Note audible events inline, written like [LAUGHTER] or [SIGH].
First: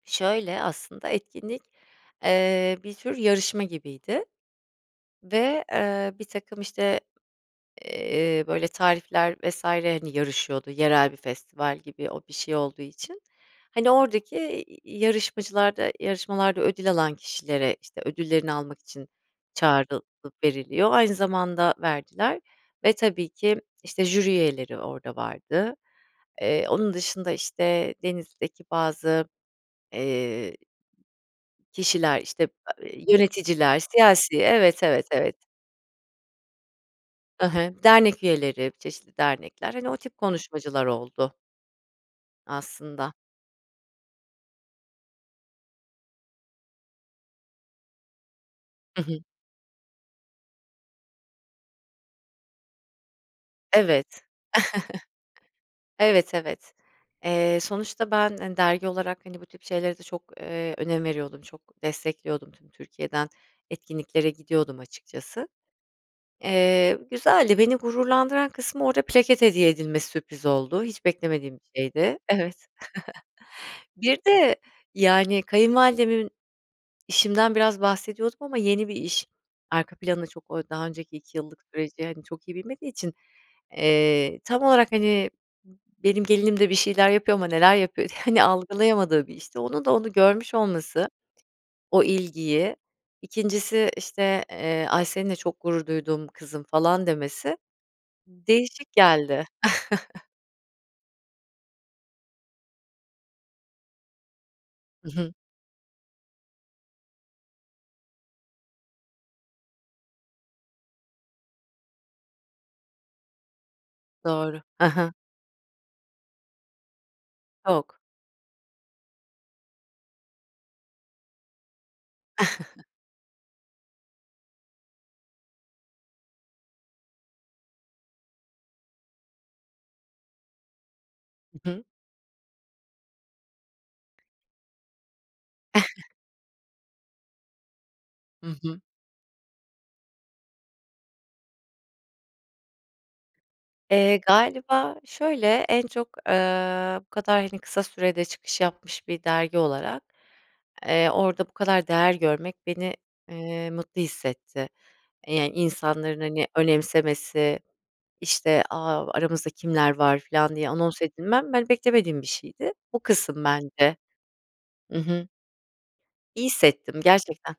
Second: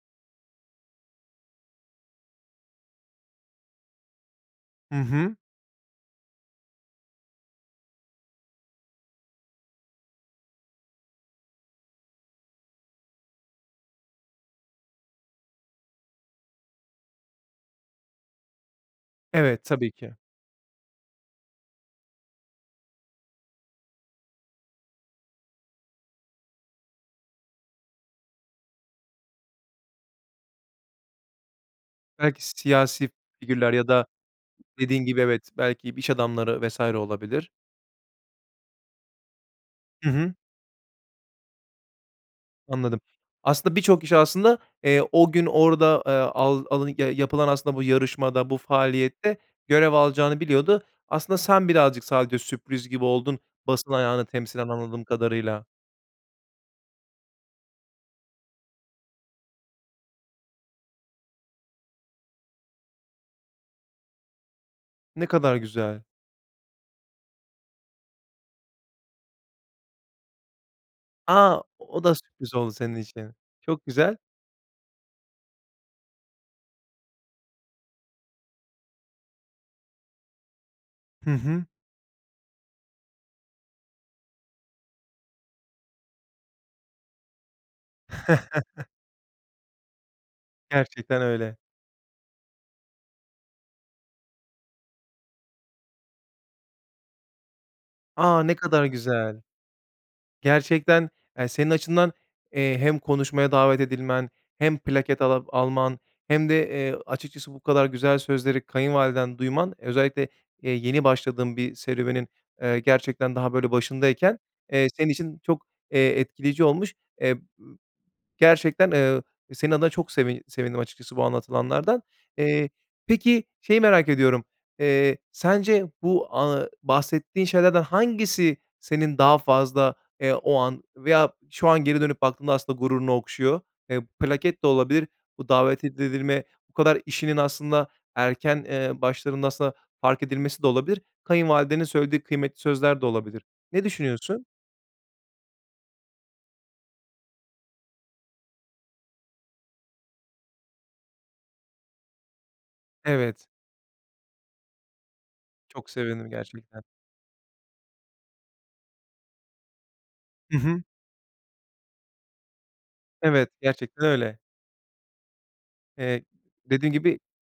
Şöyle aslında etkinlik, eee, bir tür yarışma gibiydi Hı hı. ve eee, birtakım işte, eee, böyle tarifler vs. hani yarışıyordu. Yerel bir festival gibi o bir şey olduğu için, hani, oradaki i i yarışmacılarda yarışmalarda ödül alan kişilere işte ödüllerini almak için Evet, tabii çağrılıp ki. veriliyor, aynı zamanda verdiler ve tabii ki işte jüri üyeleri orada vardı. Eee, onun dışında işte Denizli'deki bazı, eee, kişiler, işte ı Belki eee, siyasi figürler yöneticiler, ya da siyasi. Evet, dediğin evet, gibi, evet. evet, belki b iş adamları vs. I olabilir. hı, dernek üyeleri, çeşitli dernekler, hani, o Hı tip hı. konuşmacılar oldu. Anladım. Aslında. Aslında birçok kişi, aslında, eee, o gün orada, eee, al alın ya yapılan aslında bu yarışmada, bu Hı hı. faaliyette görev alacağını biliyordu. Aslında sen birazcık sadece sürpriz gibi oldun, basın Evet. ayağını [CHUCKLES] temsilen, anladığım kadarıyla. Evet, evet. Eee, sonuçta ben, hani, dergi olarak, hani, bu tip şeylere de çok, eee, önem veriyordum, çok destekliyordum tüm Türkiye'den etkinliklere gidiyordum Ne açıkçası. kadar güzel. Eee, güzeldi, beni gururlandıran kısmı, orada plaket hediye edilmesi sürpriz oldu. Hiç beklemediğim A, bir o da şeydi. sürpriz Evet. oldu senin için. Çok [CHUCKLES] Bir güzel. de yani kayınvalidemin, işimden biraz bahsediyordum ama yeni bir iş arka planı, çok o daha önceki Hı 2 yıllık hı. süreci hani çok iyi bilmediği için, eee, tam olarak hani m benim gelinim de bir şeyler yapıyor ama neler yapıyor, hani [CHUCKLES] algılayamadığı bir işti. Onun da onu görmüş olması, Gerçekten öyle. o ilgiyi, 2'ncisi işte, eee, ay seninle çok gurur duydum kızım falan demesi A! Ne kadar değişik güzel. geldi. [CHUCKLES] Gerçekten, eee, senin açından, eee, hem konuşmaya davet edilmen, hem Hı plaket hı. ala alman hem de, eee, açıkçası bu kadar güzel sözleri kayınvaliden duyman özellikle, eee, yeni başladığın bir serüvenin, eee, gerçekten daha böyle başındayken, Doğru. Hı eee, senin hı. için çok, eee, etkileyici olmuş. Eee, ııı, Çok. gerçekten, ııı, senin adına çok sevin sevindim açıkçası bu anlatılanlardan. Eee, [CHUCKLES] peki, şeyi merak ediyorum. Eee, sence bu, a bahsettiğin şeylerden hangisi senin daha fazla, eee, o an veya şu Hı an hı. geri dönüp baktığında aslında gururunu okşuyor? Eee, plaket de olabilir, bu davet ed [CHUCKLES] edilme, bu kadar işinin aslında Hı erken, hı. ııı, başlarında aslında fark edilmesi de olabilir, kayınvalidenin söylediği kıymetli sözler de olabilir. Ne Eee, düşünüyorsun? galiba şöyle: en çok, ııı, bu kadar hani kısa sürede çıkış yapmış bir dergi olarak, eee, orada bu kadar değer görmek beni, Evet. eee, mutlu hissetti. E, yani Çok insanların sevindim hani gerçekten. önemsemesi, işte, "A, aramızda kimler var!" filan Hı diye hı. anons edilmem, ben beklemediğim bir şeydi. Bu kısım Evet, bence. gerçekten öyle. Hı hı. Eee, İyi dediğin hissettim gibi gerçekten.